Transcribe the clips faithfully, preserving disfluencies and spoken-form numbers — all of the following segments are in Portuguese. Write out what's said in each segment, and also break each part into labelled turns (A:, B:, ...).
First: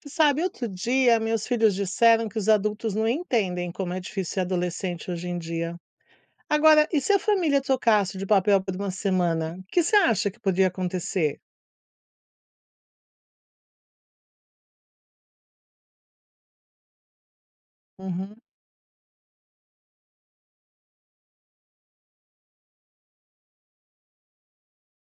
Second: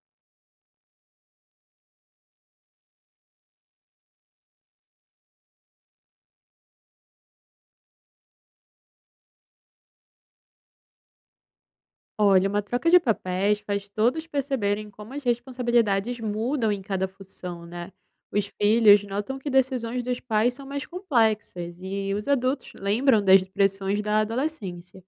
A: Tu sabe, outro dia, meus filhos disseram que os adultos não entendem como é difícil ser adolescente hoje em dia. Agora, e se a família trocasse de papel por uma semana? O que você acha que poderia acontecer?
B: Olha, uma troca de papéis faz todos perceberem como as responsabilidades mudam em cada função, né?
A: Uhum,
B: Os filhos notam que decisões dos pais são mais complexas e os adultos lembram das pressões da adolescência.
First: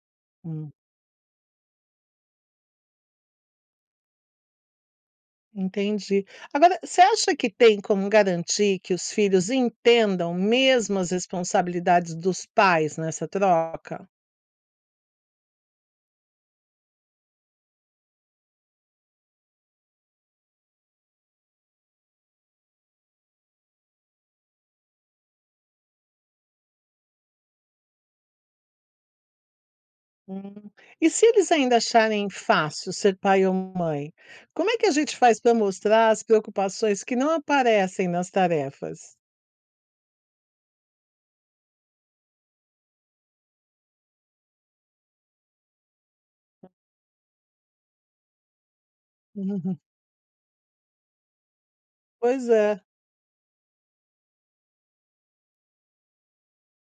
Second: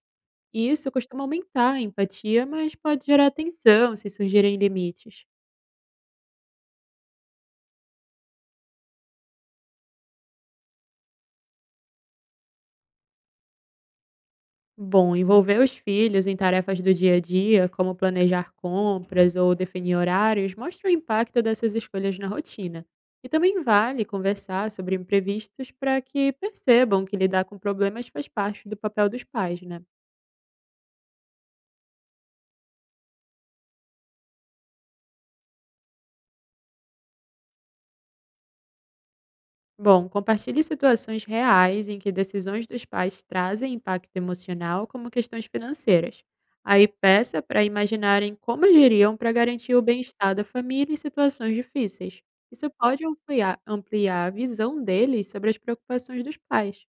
B: E
A: hum,
B: isso costuma aumentar a empatia, mas pode gerar tensão se surgirem limites.
A: entendi. Agora, você acha que tem como garantir que os filhos entendam mesmo as responsabilidades dos pais nessa troca?
B: Bom, envolver os filhos em tarefas do dia a dia, como planejar compras ou definir horários, mostra o impacto dessas escolhas na rotina. E também vale conversar sobre imprevistos para que percebam que lidar com problemas faz parte do papel dos pais, né?
A: Hum. E se eles ainda acharem fácil ser pai ou mãe, como é que a gente faz para mostrar as preocupações que não aparecem nas tarefas?
B: Bom, compartilhe situações reais em que decisões dos pais trazem impacto emocional, como questões financeiras. Aí peça para imaginarem como agiriam para garantir
A: Uhum.
B: o bem-estar da família em situações difíceis.
A: Pois
B: Isso
A: é,
B: pode ampliar, ampliar a visão deles sobre as preocupações dos pais.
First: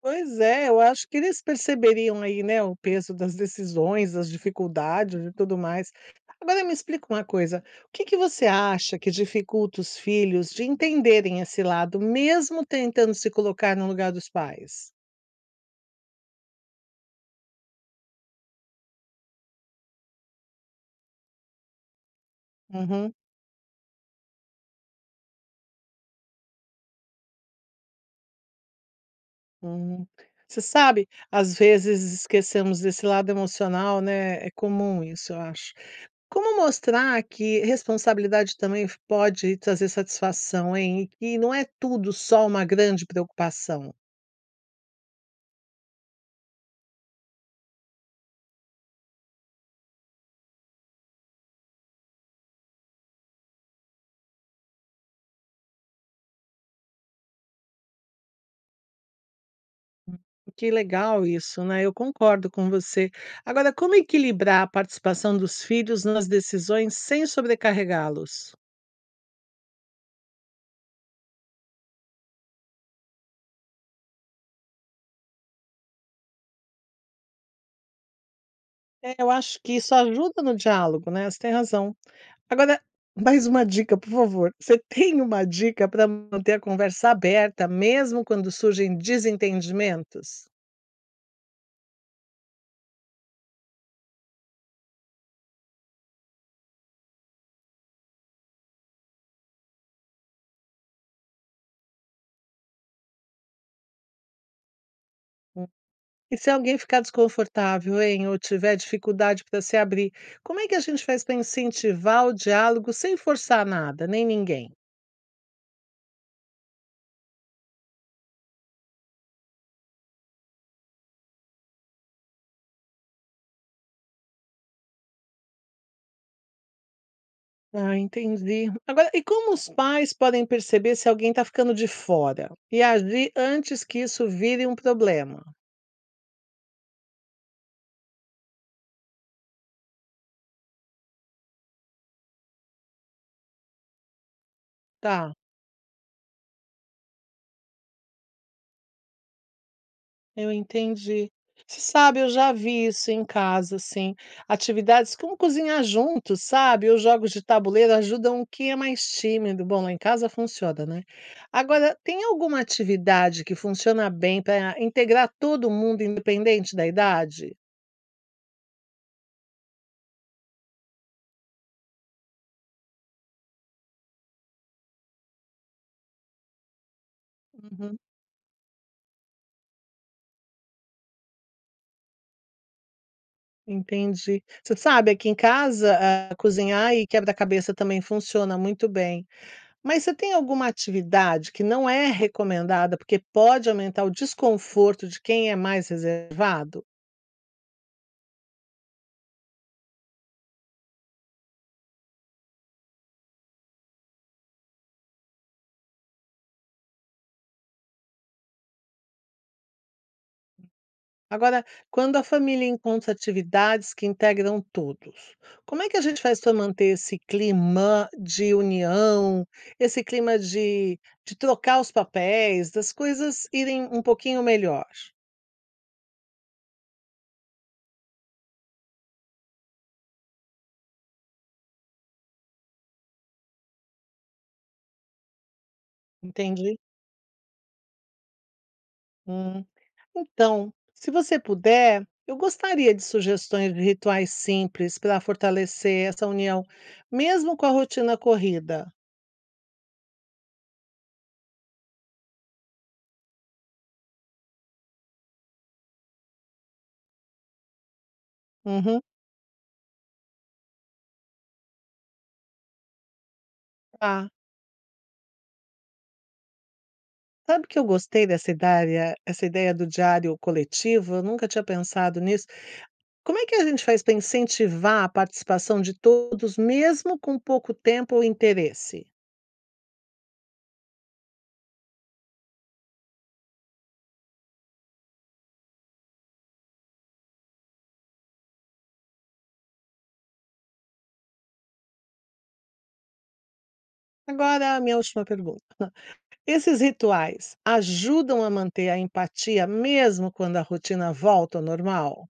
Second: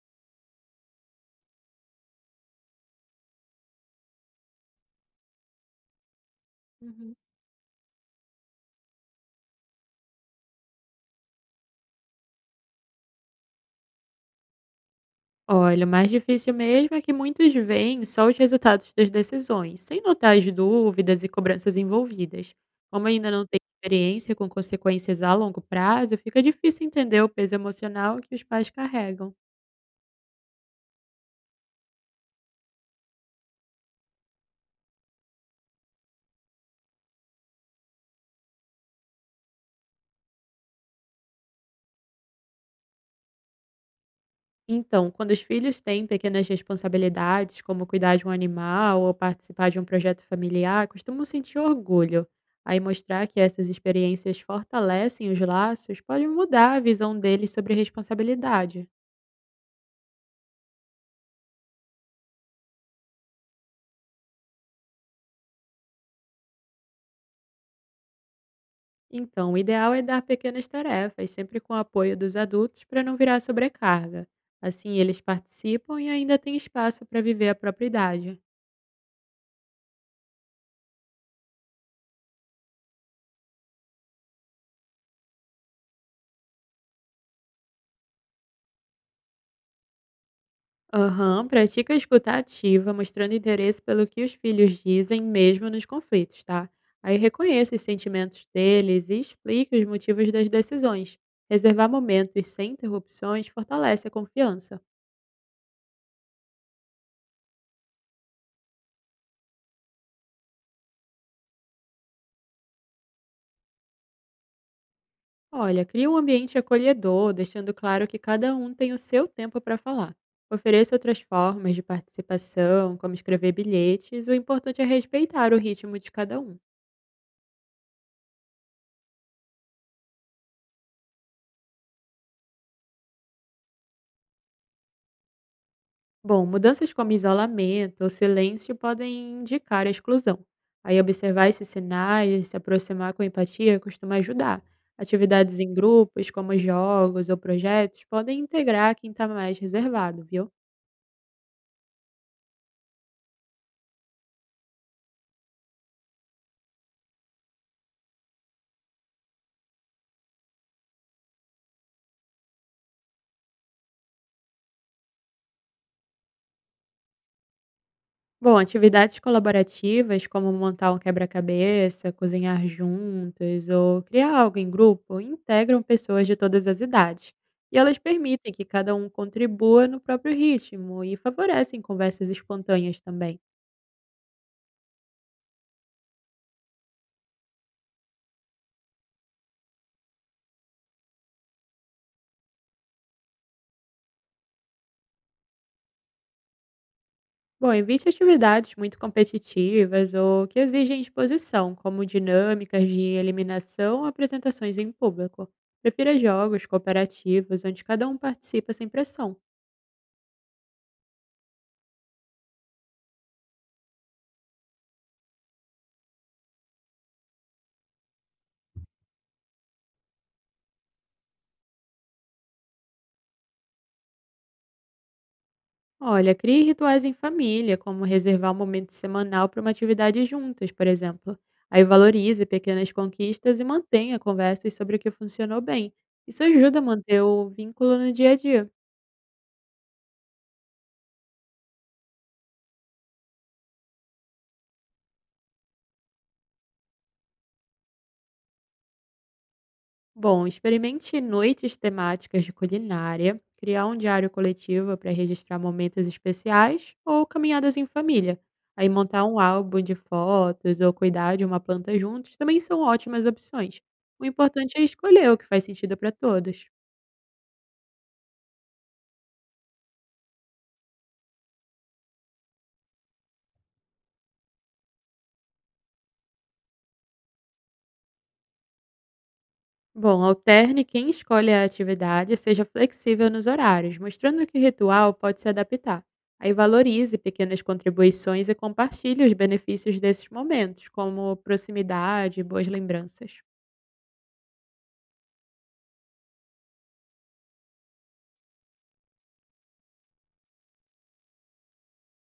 A: pois é, eu acho que eles perceberiam aí, né, o peso das decisões, das dificuldades e tudo mais. Agora me explica
B: Uhum.
A: uma coisa, o que que você acha que dificulta os filhos de entenderem esse lado, mesmo tentando se colocar no lugar dos pais?
B: Olha, o mais difícil mesmo é que muitos veem só os resultados das decisões, sem notar as dúvidas e cobranças envolvidas. Como ainda não tem experiência com consequências a longo prazo, fica difícil entender o peso emocional que os pais carregam.
A: Hum. Você sabe, às vezes esquecemos desse lado emocional, né, é comum isso, eu acho. Como mostrar que responsabilidade também f pode trazer satisfação, hein, e que não é tudo só uma grande preocupação?
B: Então, quando os filhos têm pequenas responsabilidades, como cuidar de um animal ou participar de um projeto familiar, costumam sentir orgulho. Aí mostrar que essas experiências fortalecem os laços pode mudar a visão deles sobre responsabilidade.
A: Que legal isso, né, eu concordo com você. Agora, como equilibrar a participação dos filhos nas decisões sem sobrecarregá-los?
B: Então, o ideal é dar pequenas tarefas, sempre com o apoio dos adultos, para não virar sobrecarga. Assim, eles participam e ainda têm espaço para viver a própria idade.
A: É, eu acho que isso ajuda no diálogo, né, você tem razão. Agora, mais uma dica, por favor. Você tem uma dica para manter a conversa aberta, mesmo quando surgem desentendimentos?
B: Aham, pratica a escuta ativa, mostrando interesse pelo que os filhos dizem, mesmo nos conflitos, tá? Aí reconheça os sentimentos deles e explique os motivos das decisões. Reservar momentos sem interrupções fortalece a confiança.
A: Hum. E se alguém ficar desconfortável, hein, ou tiver dificuldade para se abrir, como é que a gente faz para incentivar o diálogo sem forçar nada, nem ninguém?
B: Olha, cria um ambiente acolhedor, deixando claro que cada um tem o seu tempo para falar. Ofereça outras formas de participação, como escrever bilhetes, o importante é respeitar o ritmo de cada um.
A: Ah, entendi. Agora, e como os pais podem perceber se alguém está ficando de fora e agir antes que isso vire um problema?
B: Bom, mudanças como isolamento ou silêncio podem indicar a exclusão. Aí observar esses sinais, se aproximar com empatia costuma ajudar.
A: Tá,
B: Atividades em grupos, como jogos ou projetos, podem integrar quem está mais reservado, viu?
A: eu entendi. Você sabe, eu já vi isso em casa, assim, atividades como cozinhar juntos, sabe, ou jogos de tabuleiro ajudam quem é mais tímido. Bom, lá em casa funciona, né. Agora, tem alguma atividade que funciona bem para integrar todo mundo, independente da idade?
B: Bom, atividades colaborativas, como montar um quebra-cabeça, cozinhar juntas ou criar algo em grupo, integram pessoas de todas as idades. E elas
A: Uhum,
B: permitem que cada um contribua no próprio ritmo e favorecem conversas espontâneas também.
A: entendi. Você sabe, aqui em casa, ah, cozinhar e quebra-cabeça também funciona muito bem. Mas você tem alguma atividade que não é recomendada, porque pode aumentar o desconforto de quem é mais reservado?
B: Bom, evite atividades muito competitivas ou que exigem exposição, como dinâmicas de eliminação ou apresentações em público. Prefira jogos cooperativos onde cada um participa sem pressão.
A: Agora, quando a família encontra atividades que integram todos, como é que a gente faz para manter esse clima de união, esse clima de, de trocar os papéis, das coisas irem um pouquinho melhor?
B: Olha, crie rituais em família, como reservar um momento semanal para uma atividade juntas, por exemplo. Aí valorize pequenas conquistas e mantenha conversas sobre o que funcionou bem. Isso
A: Entendi?
B: ajuda a manter o vínculo no dia a dia.
A: Hum. Então, se você puder, eu gostaria de sugestões de rituais simples para fortalecer essa união, mesmo com a rotina corrida.
B: Bom, experimente noites temáticas de culinária, criar um diário coletivo para registrar momentos especiais ou caminhadas em família. Aí
A: Uhum,
B: montar um álbum de fotos ou cuidar de uma planta juntos também são ótimas opções. O
A: tá.
B: importante é escolher o que faz sentido para todos.
A: Sabe que eu gostei dessa ideia, essa ideia do diário coletivo? Eu nunca tinha pensado nisso. Como é que a gente faz para incentivar a participação de todos, mesmo com pouco tempo ou interesse?
B: Bom, alterne quem escolhe a atividade e seja flexível nos horários, mostrando que o ritual pode se adaptar. Aí valorize pequenas contribuições e compartilhe os benefícios desses momentos, como proximidade e boas lembranças.
A: Agora, a minha última pergunta. Esses rituais ajudam a manter a empatia mesmo quando a rotina volta ao normal?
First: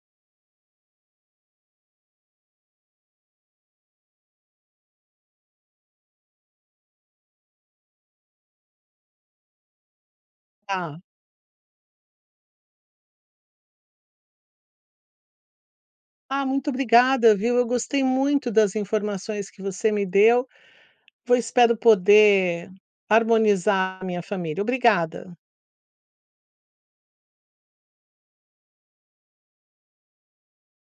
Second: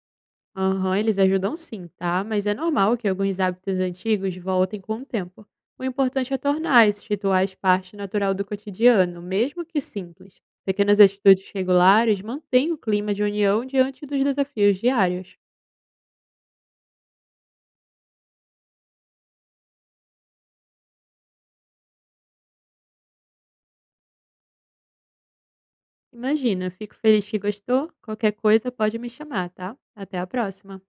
B: Aham, eles ajudam sim, tá? Mas é normal que alguns hábitos antigos voltem com o tempo. O importante é tornar esses rituais parte natural do cotidiano, mesmo que simples. Pequenas
A: Tá.
B: atitudes regulares mantêm o clima de união diante dos desafios diários.
A: Ah, muito obrigada, viu? Eu gostei muito das informações que você me deu. Vou espero poder harmonizar a minha família. Obrigada.
B: Imagina, fico feliz que gostou. Qualquer coisa pode me chamar, tá? Até a próxima.